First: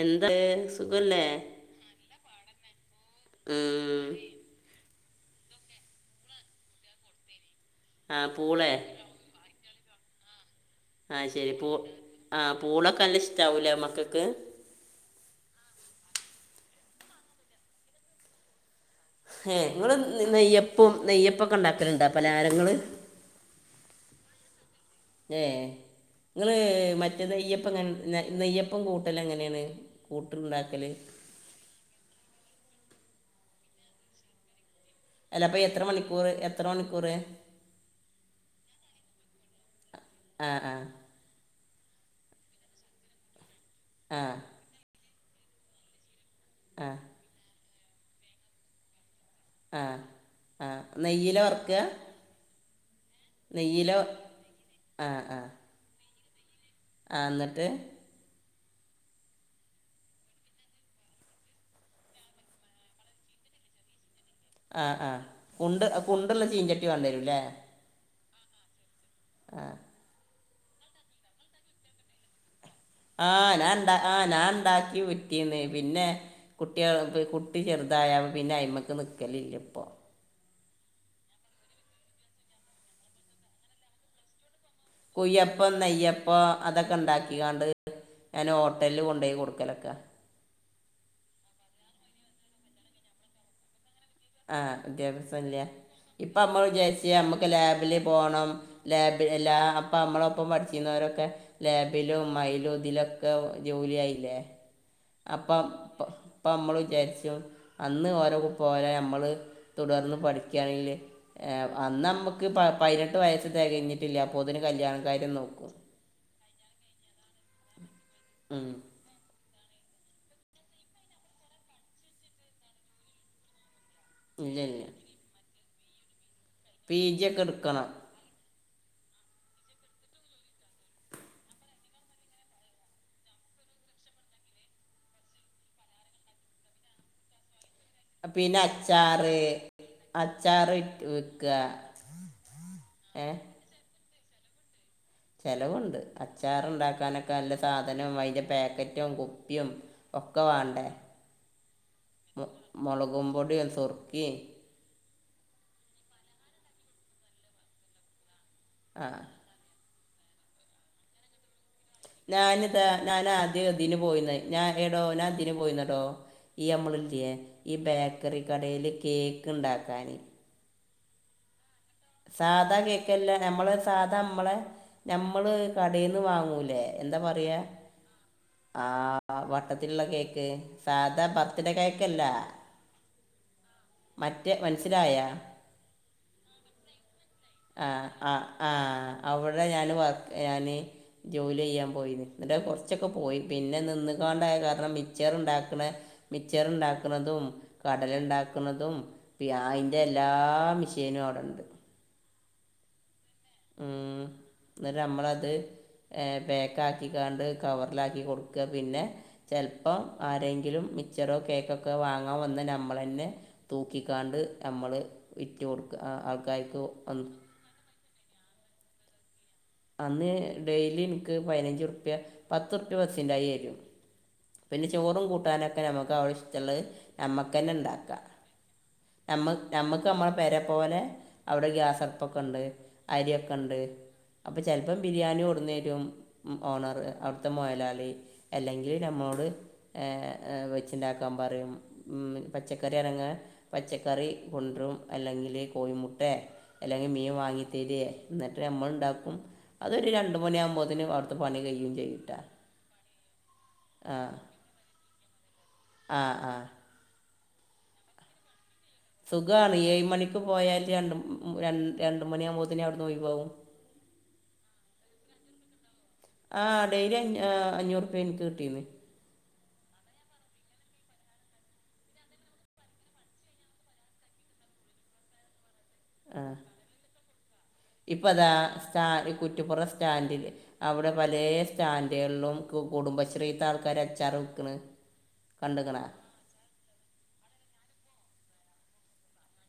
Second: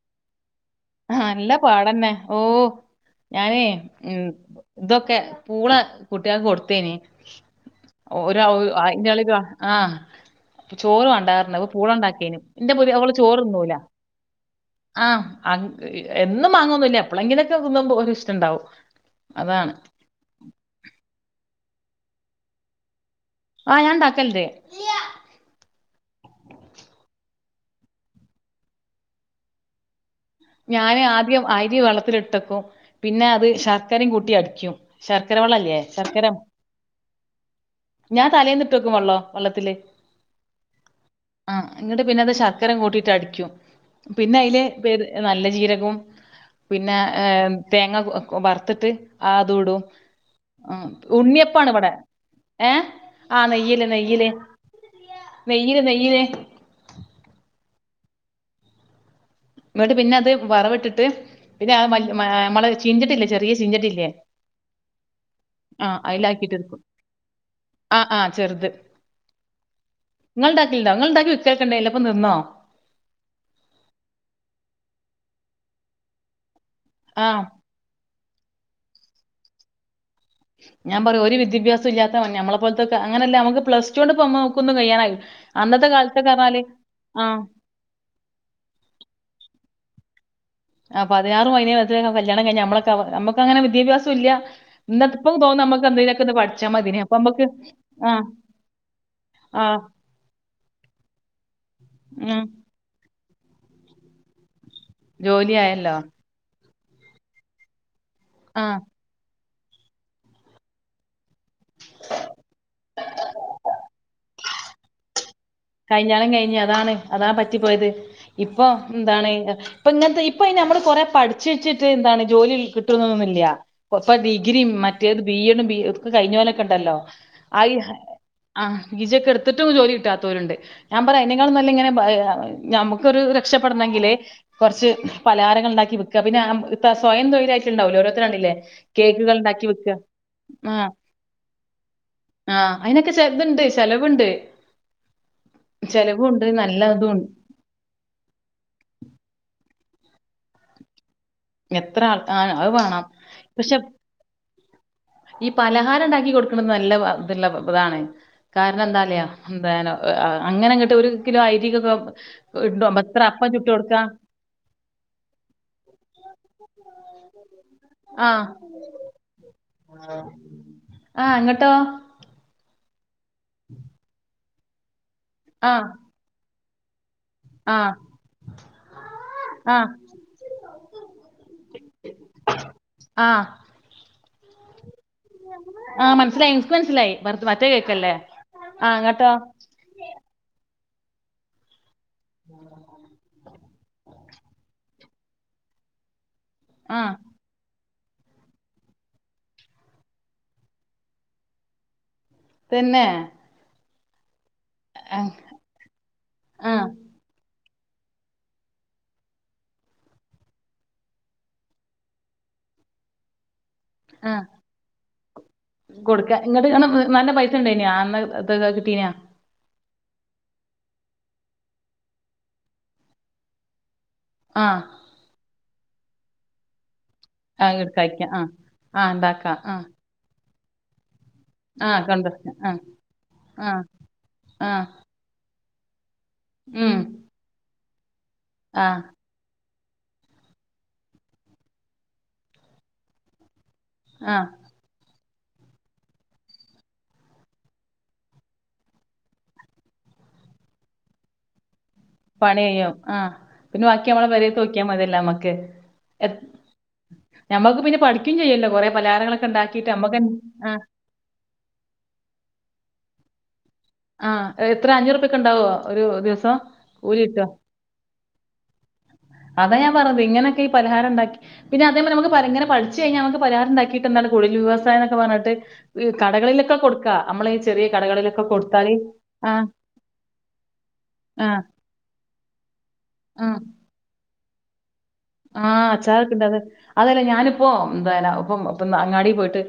എന്ത് നല്ല പാടന്നെ ഓ ഞാനേയ് ഉം ഇതൊക്കെ പൂള കുട്ടിയക്ക് കൊട്ത്തേയ്നിം ആ ഒരു പൂളെ [unintelligible] ആഹ് ചോറ് ആ ശരി വാണ്ടാർഞ്ഞ് അപ്പോ പൂ പൂള് ആ ഇണ്ടാക്കിയേനിം എന്റെ പൂതി പൂളൊക്കെ ഓള് നല്ല ചോറ് ഇഷ്ടാവൂലേ തിന്നുലാ മക്കൾക്ക് ആഹ് അങ്ങ [unintelligible] എന്നും മാങ്ങോന്നുല്ല എപ്പളങ്കിലൊക്കെ തിന്നിമ്പോ ഒരു ഇഷ്ടം ഇണ്ടാവും ഏഹ് ഇങ്ങള് നെയ്യപ്പം നെയ്യപ്പൊക്കെ ഇണ്ടാക്കലിണ്ട പലഹാരങ്ങള് ആഹ് ഞാൻ ഇണ്ടാക്കൽണ്ട് ഏഹ് ഇങ്ങള് മറ്റേ നെയ്യപ്പം എങ്ങ നെ നെയ്യപ്പം കൂട്ടല് എങ്ങനെണ് കൂട്ടിണ്ട ഞാന് ആദ്യം അരി വെള്ളത്തിലിട്ടക്കും പിന്നെ അത് ശർക്കരിം കൂട്ടി അടികും ശർക്കര അല്ല അപ്പൊ വള്ളല്യേ എത്ര മണിക്കൂർ ശർക്കരം എത്ര മണിക്കൂറ് ഞാൻ തലേന്നിട്ട് വെക്കും വള്ളം വള്ളത്തില് ആഹ് ആഹ് ആഹ് ഇന്നട്ട് പിന്നത് ശർക്കര കൂട്ടിട്ട് അടിക്കും പിന്നെ അയില് പെര് നല്ല ജീരകോം ആ ആ പിന്നെ ഏഹ് തേങ്ങ കൊ ബർത്തിട്ട് ആഹ് ആ അതുടും ആ ആഹ് നെയ്യില ഉണ്ണിയപ്പാണ് വറുക്കുക ഇവടെ ഏഹ് ആഹ് നെയ്യില് നെയ്യില നെയ്യില് നെയ്യില് നെയ്യില് ആഹ് ഇന്നട്ട് ഇന്നട്ട് പിന്നെ അത് വറവിട്ടിട്ട് പിന്നെ ആ മാ നമ്മള് ചീഞ്ചട്ടില്ലേ ചെറിയ ചീഞ്ചട്ടില്ലേ ആഹ് ആഹ് കുണ്ട് ആഹ് കുണ്ട്ള്ള അയിലാക്കിട്ട് എടുക്കും ചീൻചട്ടി വാണ്ടെരും ലെ ആഹ് ആഹ് ചെറ്ത് ഇങ്ങൾ ഇണ്ടാക്കൽണ്ടൊ ഇങ്ങൾണ്ടാക്കി വിക്കലൊക്കെ ഇണ്ടേയ്നെലോ ഇപ്പം നിന്നോ ആഹ് ഞാണ്ടാ ആഹ് ഞാൻ രണ്ടാം ഞാൻ ഇണ്ടാക്കി വിറ്റീന്ന് പിന്നെ കുട്ട്യാൾക്ക് ആഹ് കുട്ടി ചെർ തായപ്പം പിന്നെ അയ്മ്മയ്ക്ക് നിക്കലില്ല ഇപ്പോ ഞാൻ പറയ ഒരു വിദ്യാഭ്യാസൊല്ലാത്ത വൻ ഞമ്മള പോൽത്തൊക്ക അങ്ങനല്ല ഞമ്മക്ക് പ്ലസ്ടു ഒണ്ട് ഇപ്പ കൊന്നും കയ്യാനാ കുയ്യപ്പം നെയ്യപ്പം അതൊക്കെ ആഹ് ഇണ്ടാക്കാണ്ട് ഞാൻ ഹോട്ടൽല്ല് കൊണ്ടെയ് കൊട്ക്കലൊക്ക ആഹ് പതിനാറും പയ്നെയ്യും വെയ്സ്സ് കഴിഞ്ഞ കല്യാണം കയിഞ്ഞ ഞമ്മളൊക്കെ ഞമ്മക്ക് അങ്ങനെ വിദ്യാഭാ ആഹ് വിദ്യാഭ്യാസല്യ. എന്തേലൊക്കെ ഒന്ന് ഇപ്പമ്മള് പഠിച്ചാ മതിയേനി വിചാരിച്യാ അപ്പൊ നമ്മക്ക് ഞമ്മക്ക് ലാബില് ആഹ് പോണം. ലാബില് ലാ ആഹ് അപ്പം ഞമ്മളൊപ്പം പഠിച്ചിര്ന്നൊരൊക്കെ ലാബിലും ഉം അയിലും ഇതിലൊ ക്കെ ജോലിയായിലെ. ജോലി അപ്പം ആയല്ലോ അപ്പം ഞമ്മള് വിചാരിച്ചും അന്ന് ഓരോ ക്കെ ആഹ് പോരെ നമ്മള് തുടർന്ന് പഠിക്കയാണെങ്കില് ഏഹ് അന്നമ്മക്ക് പ പയിനെട്ട് വയസ്സ് തെകഞ്ഞിട്ടില്ല. അപ്പൊതിന് കല്യാണ കാര്യം നോക്കും. കല്യാണം കഴിഞ്ഞ്. അതാണ് അതാ പറ്റിപ്പോയത്. ഇപ്പോ ഉം. എന്താണ് ഇപ്പം ഇങ്ങനത്തെ ഇപ്പൊ അയിന് ഞമ്മള് കൊറെ പഠിച്ച് വെച്ചിട്ട് എന്താണ് ജോലി കിട്ടൊന്നുല്ല. ഇപ്പം ഇല്ല ഡിഗ്രിം ഇല്ല മറ്റേത് ബി എഡും ബി ഒക്കെ കഴിഞ്ഞോലൊക്കെ ണ്ടല്ലോ പി ജി ഒക്കെ ആയ് എടുക്കണം ആഹ് പി ജോ ക്കെ ഇട്ത്തിട്ടും ജോലി കിട്ടാതൊരിണ്ട്. ഞാൻ പറയാ അയ്നേക്കാളും നല്ല ഇങ്ങനെ പ യ ഞമുക്കൊരു രക്ഷപ്പെടണെങ്കില് കൊർച്ച് പലഹാരങ്ങൾ ണ്ടാക്കി വിക്ക. പിന്നെ സ്വയം തൊഴിലയിട്ട് ണ്ടാവല്ലോ. ഓരോ തര് കണ്ടില്ലേ പിന്നെ അച്ചാറ് കേക്കുകൾ ണ്ടാക്കി വിക്ക. അച്ചാറ് ആഹ് വിറ്റ് വിൽക്കുക ആഹ് അയിനൊക്കെ ഏ ചെറുതുണ്ട്. ചെലവുണ്ട്. ചെലവുണ്ട്. ചെലവുണ്ട് നല്ലതും അച്ചാറുണ്ടാക്കാനൊക്കെ നല്ല സാധനും അതിന്റെ പാക്കറ്റും കുപ്പിം ഒക്കെ വേണ്ടേ. എത്ര ആൾ ആ മൊ അത് വേണം മുളകും പൊടിയും പക്ഷെ സുർക്കിം. ഈ പലഹാരം ണ്ടാക്കി കൊടുക്കണത് നല്ല ഇതുള്ള ഇതാണ്. കാരണം ആ എന്താരിയാ. എന്താനോ അങ്ങനെങ്ങിട്ട് ഒരു കിലോ അരിക്കൊക്കെ ഞാനിതാ ഇത്ര ഞാൻ അപ്പം ആദ്യം ചുട്ട് ഇതിന് കൊടുക്കാ. പോയിന്ന് ഞാൻ ഏ ടോ ഞാൻതിരി പോയിന്നടൊ. ഈ നമ്മളില്ലേ ഈ ആ ബേക്കറി കടയില് കേക്ക്ണ്ടാക്കാന്. ആഹ് ങ്ങ ട്ടോ സാധാ കേക്കല്ല. നമ്മള് സാധാ മ്മളെ നമ്മള് ആ കടയിന്ന് വാങ്ങൂലേ. എന്താ പറയ ആ ആഹ് ആ വട്ടത്തിലുള്ള കേക്ക്. സാധാ ബർത്ത്ഡേ കേക്കല്ലാ. ആഹ് മറ്റേ മൻസ്സിലായ. ആഹ് മനസ്സിലായി. ൻക്ക് മനസ്സിലായി. വറു മറ്റേ കേക്കല്ലേ. ആഹ് ങ്ങട്ടോ? ന്താ ഞാന് വർ ഞാന് ജോലിയ്യാൻ പോയി. എന്നിട്ട് കുറച്ചൊക്കെ പോയി. പിന്നെ നിന്നുകാണ്ടായ കാരണം മിചറ് ണ്ടാക്കണ ആ മിച്ചറ്ണ്ടാക്കണതും. കടലണ്ടാക്ക്‌ണതും പി അയിൻ്റെ എല്ലാ മിഷീനും അവിടെണ്ട്. തെന്നെ. ആഹ് ന്നരം നമ്മളത് ഏഹ് ആ ബേക്കാക്കിക്കാണ്ട് കവറിലാക്കി കൊടുക്ക. പിന്നെ ചെലപ്പോ ആരെങ്കിലും മിച്ചറോ കേക്കൊക്കെ വാങ്ങാൻ വന്ന നമ്മളന്നെ ആ തൂക്കിക്കാണ്ട് നമ്മള് വിറ്റ് കൊടുക്ക. ആ ആൾക്കാർക്ക് ണ്ടന്യോ. ഇത് കിട്ടീനാ. അന്ന് ഡെയിലി നിക്ക് പതിനഞ്ച് റുപ്യ പത്ത്റുപ്യ ബസ്സിൻ കായി തരും. ആ പിന്നെ ചോറും കൂട്ടാനൊക്കെ നമുക്ക് ആവിശ്യത്തുള്ളത് ആ നമ്മക്കന്നെ ണ്ടാക്കാം. കഴിക്കാം ആ ആ നമ്മ ഉണ്ടാക്കാം ആ നമ്മ ക്ക് നമ്മ പെര പോലെ അവിടെ ആ ഗ്യാസടുപ്പൊക്കെ കൊണ്ടുവരാം ണ്ട്. ആ ആ അരിയൊക്കണ്ട്. അപ്പൊ ആ ചെലപ്പോ ബിരിയാണി കൊടന്നരും. ഉം ഓണർ. അവിടുത്തെ മൊതലാളി. ആ അല്ലെങ്കി നമ്മോട് ഏഹ് ഹ് വെച്ചുണ്ടാക്കാൻ പറിം. ഉം പച്ചക്കറി ആനങ്ങ് പച്ചക്കറി ആ കൊണ്ടരും അല്ലെങ്കില് കോഴിമുട്ടേ അല്ലെങ്കി മീൻ വാങ്ങി തരിയെ എന്നിട്ട് നമ്മളുണ്ടാക്കും അതൊരു രണ്ട് മണിയാകുമ്പോത്തേന് അവ്ടുത്തെ പണി കഴിയേം ചെയ്യും കേട്ടോ പണി കയ്യും ആഹ് പിന്നെ ബാക്കി ആ നമ്മളെ പേരെലത്തെ നോക്കിയാ മതിയല്ലൊ നമ്മക്ക് ആ എ- ആ നമ്മുക്ക് പിന്നെ പഠിക്കേം ചെയ്യല്ലോ കൊറേ സുഖാണ് ഏഴ് മണിക്ക് പോയാല് ര ര രണ്ട് മണിയാകുമ്പോത്തേന് അവിടുന്ന് ഒഴിവാവും ആഹ് എത്ര അഞ്ഞൂറുപ്യക്കു ണ്ടാവോ ആഹ് ഡെയിലി അ അഞ്ഞൂറ് റുപ്യാ എനിക്ക് കിട്ടീന്നേ അതാ ഞാൻ പറഞ്ഞത് ഇങ്ങനൊക്കെ ഈ പലഹാര ണ്ടാക്കി- പിന്നെ അതേപോലെ നമുക്കിങ്ങനെ പഠിച്ച് കഴിഞ്ഞാ നമുക്ക് പലഹാരം ഉണ്ടാക്കീട്ട് എന്താണ് കുടിൽ വ്യവസായ എന്നക്കെ പറഞ്ഞിട്ട് ഈ ആ കടകളിലൊക്കെ കൊടുക്കാ നമ്മള് ഈ ചെറിയ ഇപ്പം കടകളിലൊക്കെ അതാ കൊടു സ്റ്റാ കുറ്റിപ്പുറം സ്റ്റാൻഡിൽ അവിടെ പലേ ആ സ്റ്റാൻഡുകളിലും ആ കുടുംബശ്രീത്ത ആൾക്കാരെ അച്ചാറ് വിക്ക്ണ് ആഹ് അച്ചാറക്കുണ്ട് അത് അതല്ല ഞാനിപ്പൊ എന്ത ഇപ്പം ഇപ്പ അങ്ങാടി പോയിട്ട്-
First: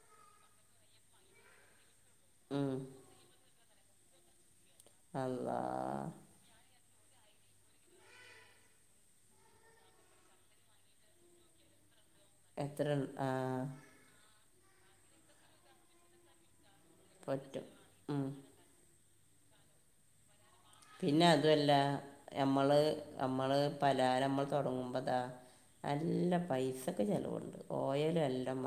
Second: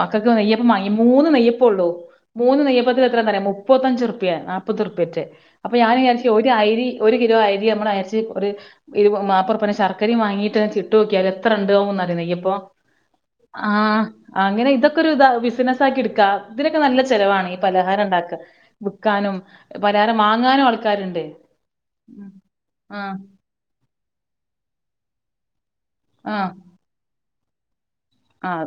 മക്കക്ക് നെയ്യപ്പം വാങ്ങി മൂന്ന് നെയ്യപ്പോള്ളൂ മൂന്ന് ഉം. നെയ്യപ്പത്തിന് എത്രന്നറിയോ മുപ്പത്തഞ്ച് റുപ്യ നാപ്പത് റുപ്യാറ്റ് അല്ലാ അപ്പൊ ഞാൻ വിചാരി- ച്ച് ഒര രി ഒരുകിലോ അരി നമ്മൾ അരച്ച് ഒര് നാപ്പറുപ്യാ ശർ- ക്കരേം വാങ്ങീട്ട് ചിട്ട് നോക്കിയാലെത്ര ഇണ്ടാവോന്ന് നോക്കി അപ്പൊ എത്ര ഉൾ- ആ ആഹ് അങ്ങനെ ഇതൊക്കെ ഒരു ഇതാ ബിസിനസ്സ് ആക്കി എടുക്കാ ഇതിനൊക്കെ നല്ല ചെലവാണ് ഈ പറ്റും പലഹാരം ഉം. ഒണ്ടാക്ക് വിക്കാനും പലഹാരം വാങ്ങാനും ആള് - പിന്ന അതുവല്ല നമ്മള് ആഹ് നമ്മള് പലഹാരം മ്മൾ തൊടങ്ങുമ്പൊ താ അല്ല ആഹ് പൈസക്കെ ചെലവുണ്ട് ഓയല് - ആഹ്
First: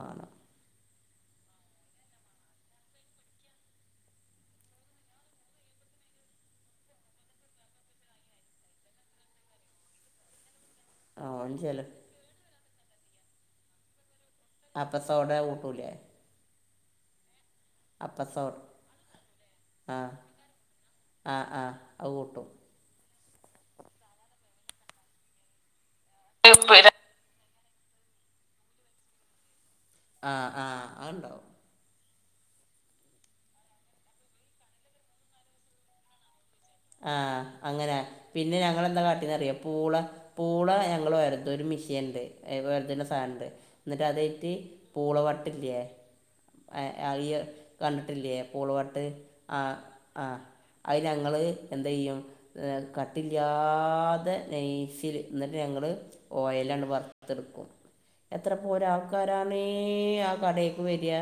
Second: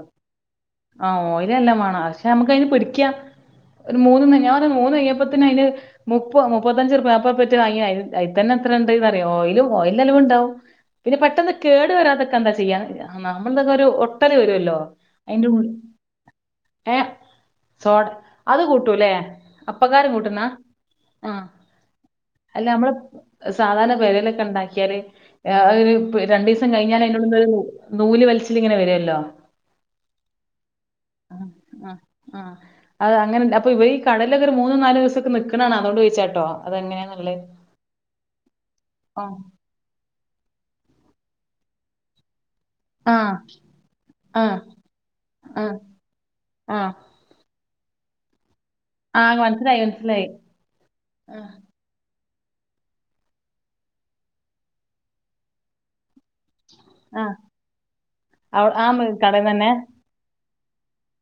ആഹ് ഓയില് എല്ലാം വേണം പക്ഷെ നമുക്ക് അതിനെ പിടിക്കാം ഒരു മൂന്ന്ന്ന് ഞാന മൂന്ന് കഴിയഞ്ഞപ്പ തന്നെ അയ്ന് മുപ്പ മുപ്പത്തഞ്ച്റുപ്യ അപ്പ പറ്റി വാങ്ങ്യ അത്ൽ തന്ന എത്ര ഉണ്ട് ന്നറിയ ഓയില് ഓയിലും അലിവു ണ്ടാവും പിന്നെ ആ, ഓൻ പെട്ടെന്ന് ചില കേടു വരാതൊക്കെ എന്താ ചെയ്യാ നമ്മളതൊക്കെ ഒരു ഒട്ടല് വരോ ല്ലോ അപ്പസോഡ അയിന്റെ കൂ കൂട്ടൂലേ ഏഹ് സോഡ അപ്പസോഡ അത് കൂട്ടൂല്ലേ ആ അപ്പകാരം കൂട്ടുന്നാ ആ ആഹ് ആ അത് കൂട്ടും അല്ല അമ്മള്- സാധാരണ പെരേലൊക്കെ ണ്ടാക്കിയാല് ഒര് രണ്ടീസം കഴിഞ്ഞാലെ- നൂല് വലിച്ചിലിങ്ങനെ വരോല്ലോ ആഹ് ആഹ് അത് ഉണ്ടാവും ആഹ് ആഹ് അത് അങ്ങനെണ്ട് അപ്പ ഇവര് ഈ കടലൊക്കെ മൂന്നും നാല് ദിവസൊക്കെ നിക്കണേണ് അതുകൊണ്ട് ചോദിച്ചേട്ടോ ആഹ് അങ്ങനെ പിന്നെ ഞങ്ങളെ ന്താ ആ കാട്ടീന്നറിയോ പൂള പൂള ഞങ്ങള് വരത്തൊരു മിഷീൻണ്ട് അത്പോലെ ആഹ് സാധനുണ്ട് എന്നിട്ട് അത്കഴിഞ്ഞിട്ട് ആഹ് ആഹ് പൂളവെട്ടില്ലേ ആഹ് കണ്ടിട്ടില്ലേ പൂളവെട്ട് ആഹ് മനസ്സിലായി മനസ്സിലായി ആഹ് അത് ഞങ്ങള് ആഹ് എന്തെയ്യും കട്ടില്ല്യാതെ നൈസില് എന്നിട്ട് ഞങ്ങള് ഓയലാണ് വറു ആഹ് ത്തെടുക്കും എത്ര അവ ആ പോരാ കടേന്ന് ആൾക്കാരാണേ തന്നെ ആ കടേ - ല് വര്യ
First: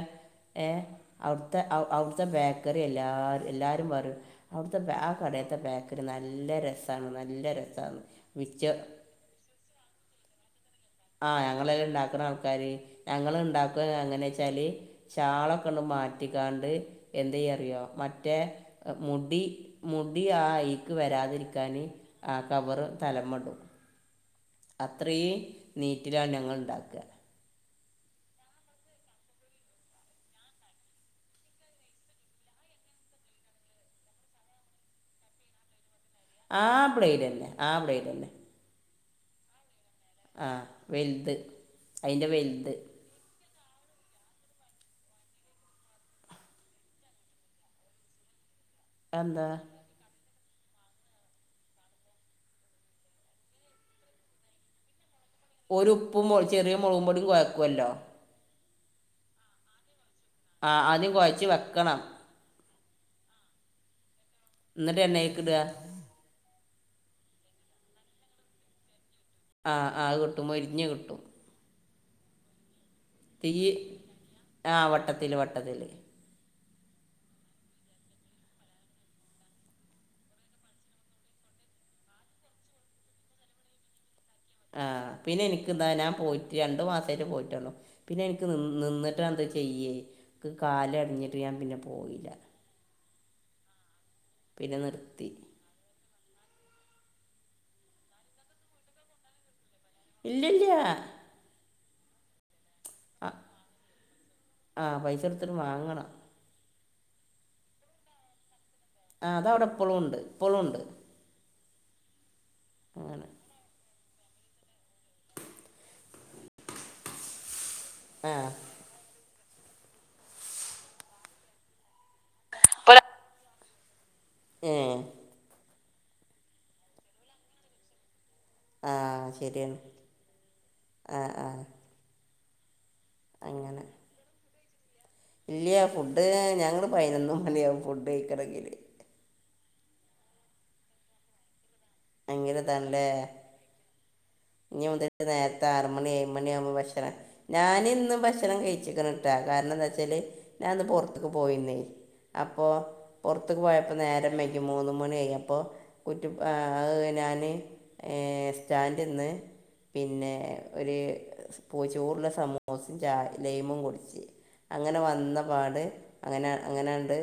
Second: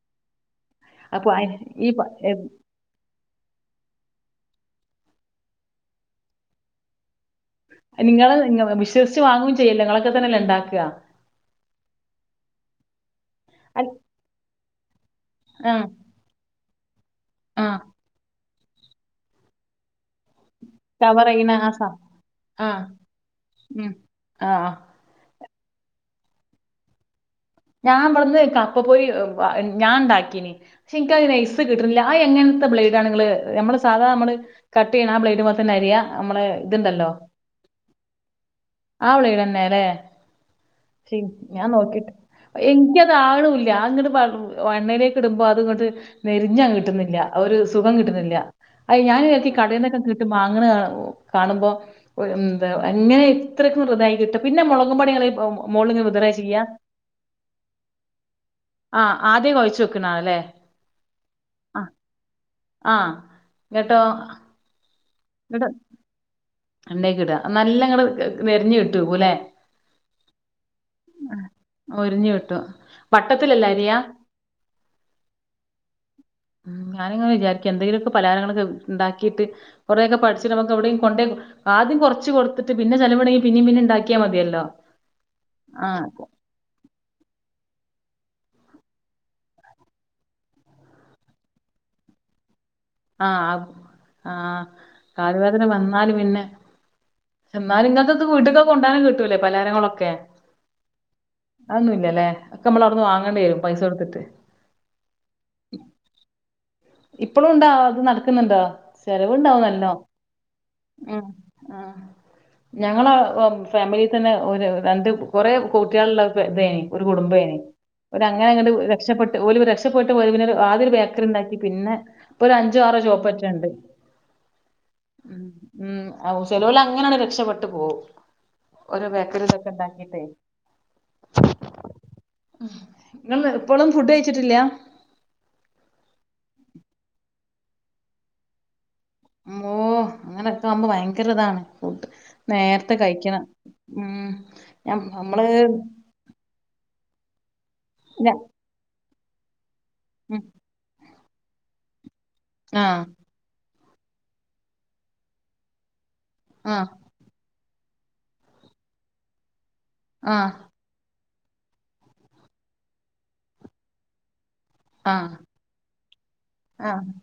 ഏഹ് അപ്പൊ അയ്- ഔടത്തെ ഈ ഔടത്തെ ബേ - റിഎല്ലാ എല്ലാരും പറയും അവിടുത്തെ ബേ- കടയത്തെ ബേക്കറി നല്ല രസാണ് നല്ല രസാ - നിങ്ങള് നിങ്ങള വിശ്വസിച്ച് വാങ്ങുകയും ചെയ്യോല്ല നിങ്ങളൊക്കെ തന്നല്ലെ ഉണ്ടാക്കുക ആഹ് ഞങ്ങളല്ല ഉണ്ടാക്കുന്ന ആൾക്കാര് ഞങ്ങള് ഇണ്ടാക്കണ എങ്ങനെ വെച്ചാല് ചാളൊക്കെ ആഹ് മാറ്റിക്കാണ്ട് എന്ത് ചെയ്യാ ആഹ് അറിയോ മറ്റേ മുടി മുടി ആഹ് ഐക്ക് കവർ ചെയ്യണ ആ വരാതിരിക്കാൻ സ ആഹ് കവറ് തലമേടും ഉം ആഹ് അത്രയും നീറ്റിലാണ് ഞങ്ങൾ ഉണ്ടാക്കുക ഞാൻ ഇവിടെന്ന് കപ്പ പോയി ഞാൻ ഉണ്ടാക്കീന് പക്ഷെ എനിക്കത് സൈസ് കിട്ടുന്നില്ല ആഹ് എങ്ങനത്തെ ബ്ലേഡാണ് നിങ്ങള് നമ്മള് സാധാ നമ്മള് കട്ട് ചെയ്യുന്ന ആഹ് ബ്ലേഡ്മേ തന്നെ അരിയാ നമ്മളെ ആഹ് ബ്ലേഡ് തന്നെ ആഹ് ബ്ലേഡ് തന്നെ ആഹ് ബ്ലേഡ് തന്നാലെ ആഹ് വലുത് അതിന്റ വലുത് എനിക്ക അത് ആകണുവില്ല അങ്ങട്ട് എണ്ണയിലേക്ക് ഇടുമ്പോ അത് ഇങ്ങോട്ട് നെരിഞ്ഞ് അങ്ങ് കിട്ടുന്നില്ല ഒരു സുഖം കിട്ടുന്നില്ല അത് എന്താ ഞാന് കടയിൽന്നൊക്കെ വാങ്ങണ കാണുമ്പോ എന്താ അങ്ങനെ എത്രക്കിതായി കിട്ടും പിന്നെ മുളകും പൊടിങ്ങ് ഓരു ഉപ്പും ചെറിയ മുളകും പൊടി കുയ്ക്കുമല്ലോ ആഹ് ആദ്യം കുഴച്ച് വെക്കുന്ന ആല്ലേ ആഹ് ആദ്യം കുഴച്ച് വെക്കണം ആ കേട്ടോ എന്നിട്ടെന്ന അയിക്കിടുക ഉണ്ടാക്കിടാ നല്ല ഇങ്ങടെ നെരഞ്ഞ് കിട്ടും ഇല്ലേ ആഹ് ആഹ് അത് കിട്ടും മൊരിഞ്ഞ് കിട്ടും മൊരിഞ്ഞ് കിട്ടും വട്ടത്തിലല്ലേ അരിയാ ആഹ് വട്ടത്തില് വട്ടത്തില് ഉം ഞാനിങ്ങനെ വിചാരിക്കും എന്തെങ്കിലുമൊക്കെ പലഹാരങ്ങളൊക്കെ ഉണ്ടാക്കിയിട്ട് കുറെക്കെ പഠിച്ച് നമുക്ക് എവിടെ കൊണ്ട് ആദ്യം കുറച്ച് കൊടുത്തിട്ട് പിന്നെ ചിലവുണ്ടെങ്കി പിന്നേം പിന്നേം ഉണ്ടാക്കിയാ മതിയല്ലോ ആഹ് പിന്നെ എനിക്ക് എന്താ ആഹ് ഞാൻ പോയി രണ്ടു മാസമായിട്ട് പോയിട്ടുള്ളു പിന്നെ എനിക്ക് നിന്നിട്ട് ആണിത് ചെയ്യേ കാലൊടിഞ്ഞിട്ട് ഞാൻ പിന്നെ പോയില്ല ആഹ് ആഹ് പിന്നെ നിർത്തി കാല് അ വന്നാല് പിന്നെ എന്നാ ഇങ്ങക്ക് വീട്ടിക്ക് ഒക്കെ കൊണ്ടുപോവാൻ കിട്ടൂല്ലേ പലഹാരങ്ങളൊക്കെ ഇല്ലില്ല്യാ അതൊന്നും ഇല്ല്യാല്ലേ ഒക്കെ നമ്മള് അവിടുന്ന് വാങ്ങേണ്ട വരും പൈസ കൊടുത്തിട്ട് ആഹ് പൈസ കൊടുത്തിട്ട് വാങ്ങണം ഇപ്പും ഉണ്ടോ അത് നടക്കുന്നുണ്ടോ ആ ചെലവുണ്ടാവും അതവിടെ നല്ലോ ഇപ്പോഴും ഉണ്ട് ഇപ്പോഴും ഉണ്ട് ഉം ആഹ് ഞങ്ങള് അങ്ങനെ ഫാമിലിയിൽ തന്നെ ഒരു രണ്ട് കുറെ കൂട്ടികാളള്ള ഇതേനി ഒരു കുടുംബേനി ഓര് ആ അങ്ങനെ അങ്ങട്ട് രക്ഷപ്പെട്ട് ഓല് രക്ഷപ്പെട്ട് പോയി പിന്നെ ആകെ ഒരു ബേക്കറി ഉണ്ടാക്കി പിന്നെ ഇപ്പൊ ഒരു അഞ്ചോ ആറോ ഷോപ്പ് ഒക്കെ ഉണ്ട് ഉം ഉം ചെലോല് അങ്ങനെയങ്ങ് രക്ഷപെട്ട് പോവും ആ ഒരു ബേക്കറി ഇതൊക്കെ ശരിയാണ് ഇണ്ടാക്കിട്ടേ ആ ആ നിങ്ങള് ഇപ്പോളും ഫുഡ് കഴിച്ചിട്ടില്ല ഇല്ല്യാ ഫുഡ് ഞങ്ങള് പയിനൊന്നു മണിയാകും ഫുഡ് കയ്ക്കണെങ്കില് ഓ അങ്ങനെയൊക്കെ ആവുമ്പോ ഭയങ്കര ഇതാണ് ഫുഡ് ഭയങ്കര നേരത്തെ ഇതാണല്ലേ കഴിക്കണം ഉം ഇനി ഞ മുതക്ക് നമ്മള് നേരത്തെ ആറ് മണി ഏഴ് മണി ആകുമ്പോ ഭക്ഷണം ഞാന് ഇന്നും ഞ ഭക്ഷണം കഴിച്ചിക്കുന്നു കാരണം എന്താ വെച്ചാല് ഉം ഞാനിന്ന് പുറത്തേക്ക് പോയിന്നേ അപ്പൊ ആഹ് പുറത്തേക്ക് പോയപ്പോ നേരം വെെകി മൂന്ന് മണി കഴിഞ്ഞപ്പോ കുറ്റി ആഹ് [unintelligible] ഞാന് ഏഹ് സ്റ്റാൻഡിന്ന് പിന്നെ ആഹ് ഒരു പൂ ചൂടുള്ള സമൂസയും ചായ ലെയ്മും കുടിച്ച് അങ്ങനെ ആഹ് വന്ന പാട് അങ്ങനെ ആഹ് അങ്ങനെയണ്ട്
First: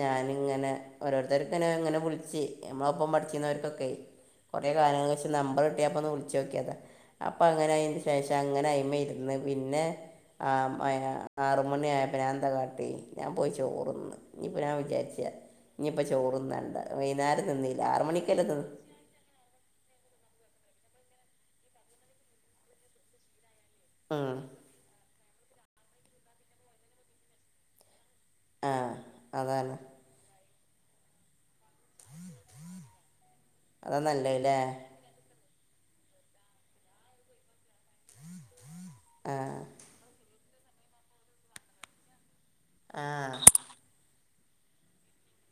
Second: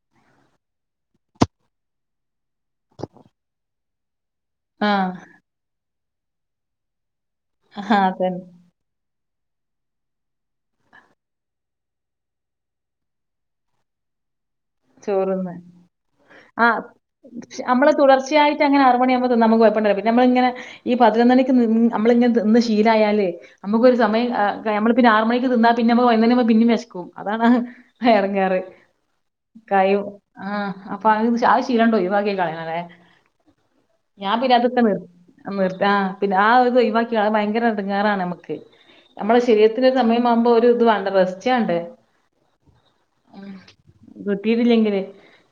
ഞാനിങ്ങനെ ഓരോരുത്തർക്ക് ഇങ്ങനെ ഇങ്ങനെ വിളിച്ച് നമ്മള ഒപ്പം പഠിച്ചിന്നവർക്കൊക്കെ കുറേ കാലങ്ങൾ ആഹ്. വെച്ച് നമ്പർ കിട്ടിയപ്പോൾ ഒന്ന് വിളിച്ച് നോക്കിയത അപ്പോം അങ്ങനെ ആഹാ അതിന് ശേഷം അതന്നെ. അങ്ങനെ [unintelligible] പിന്നെ ആഹ് ആറുമണി ആയപ്പ ഞാൻതാകട്ട് ചെയ്ത് ഞാൻ പോയി ചോറ് തിന്ന് ഇനിയിപ്പൊ ഞാൻ വിചാരിച്ച ചോറുണ്ണാൻ. ഇനിയിപ്പ ചോറു തിന്നാണ്ട ആഹ് വൈകുന്നേരം തിന്നീല്ല ആറ് മണിക്കല്ലെ [unintelligible] മണിയാവുമ്പോ തിന്നാ നമ്മുക്ക് [unintelligible] പിന്നെ നമ്മള് ഇങ്ങനെ ഈ പതിനൊന്ന് മണിക്ക് നമ്മള് ഇങ്ങനെ തിന്ന് ശീല ആയാല് നമ്മുക്ക് ഒരുസമയം ഉം. ആഹ് നമ്മൾ ഇപ്പോ ആറു മണിക്ക് തിന്നാ പിന്നെ വൈകുന്നേരാവുമ്പോ പിന്നെയും വിശക്കും അതാണ് [unintelligible] ആഹ് [unintelligible] [unintelligible] ഒഴിവാക്കികള അല്ലേ അതാ നല്ലത് ഞാൻ പിന്നെ അല്ലേ അതൊക്കെ നിർ [unintelligible] ആഹ് പിന്നെ ആ ഒരു [unintelligible] ഭയങ്കര എടങ്ങേറാണ് നമ്മുക്ക് ആ നമ്മളെ ശരീരത്തിന് ഒരു സമയമാവുമ്പോ ഒരു ഇത് വേണ്ടേ റസ്റ്റ് വേണ്ടേ ആഹ് കിട്ടിയിട്ടില്ലെങ്കിലെ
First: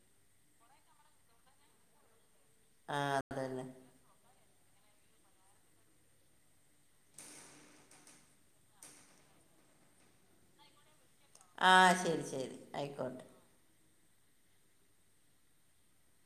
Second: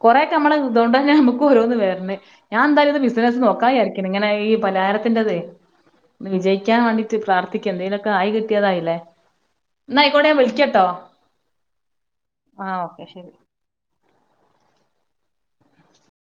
കൊറെക്കെ നമ്മള് ഇതൊണ്ടന്നെ നമ്മുക്ക് ഓരോന്ന് വരണേ ഞാൻ ആ എന്തായാലും ബിസിനസ്സ് അതന്നെ നോക്കാന്ന് വിചാരിക്കണ് ഇങ്ങനെ ഈ പലഹാരത്തിന്റേതെ വിജയിക്കാൻ വേണ്ടീട്ട് പ്രാർത്ഥിക്കും എന്തെങ്കിലൊക്കെ ആയി കിട്ടിയതായില്ലേ എന്നാ ആയിക്കോട്ടെ വിളിക്കാട്ടോ ആഹ് ശരി ശരി ആയിക്കോട്ടെ ശരി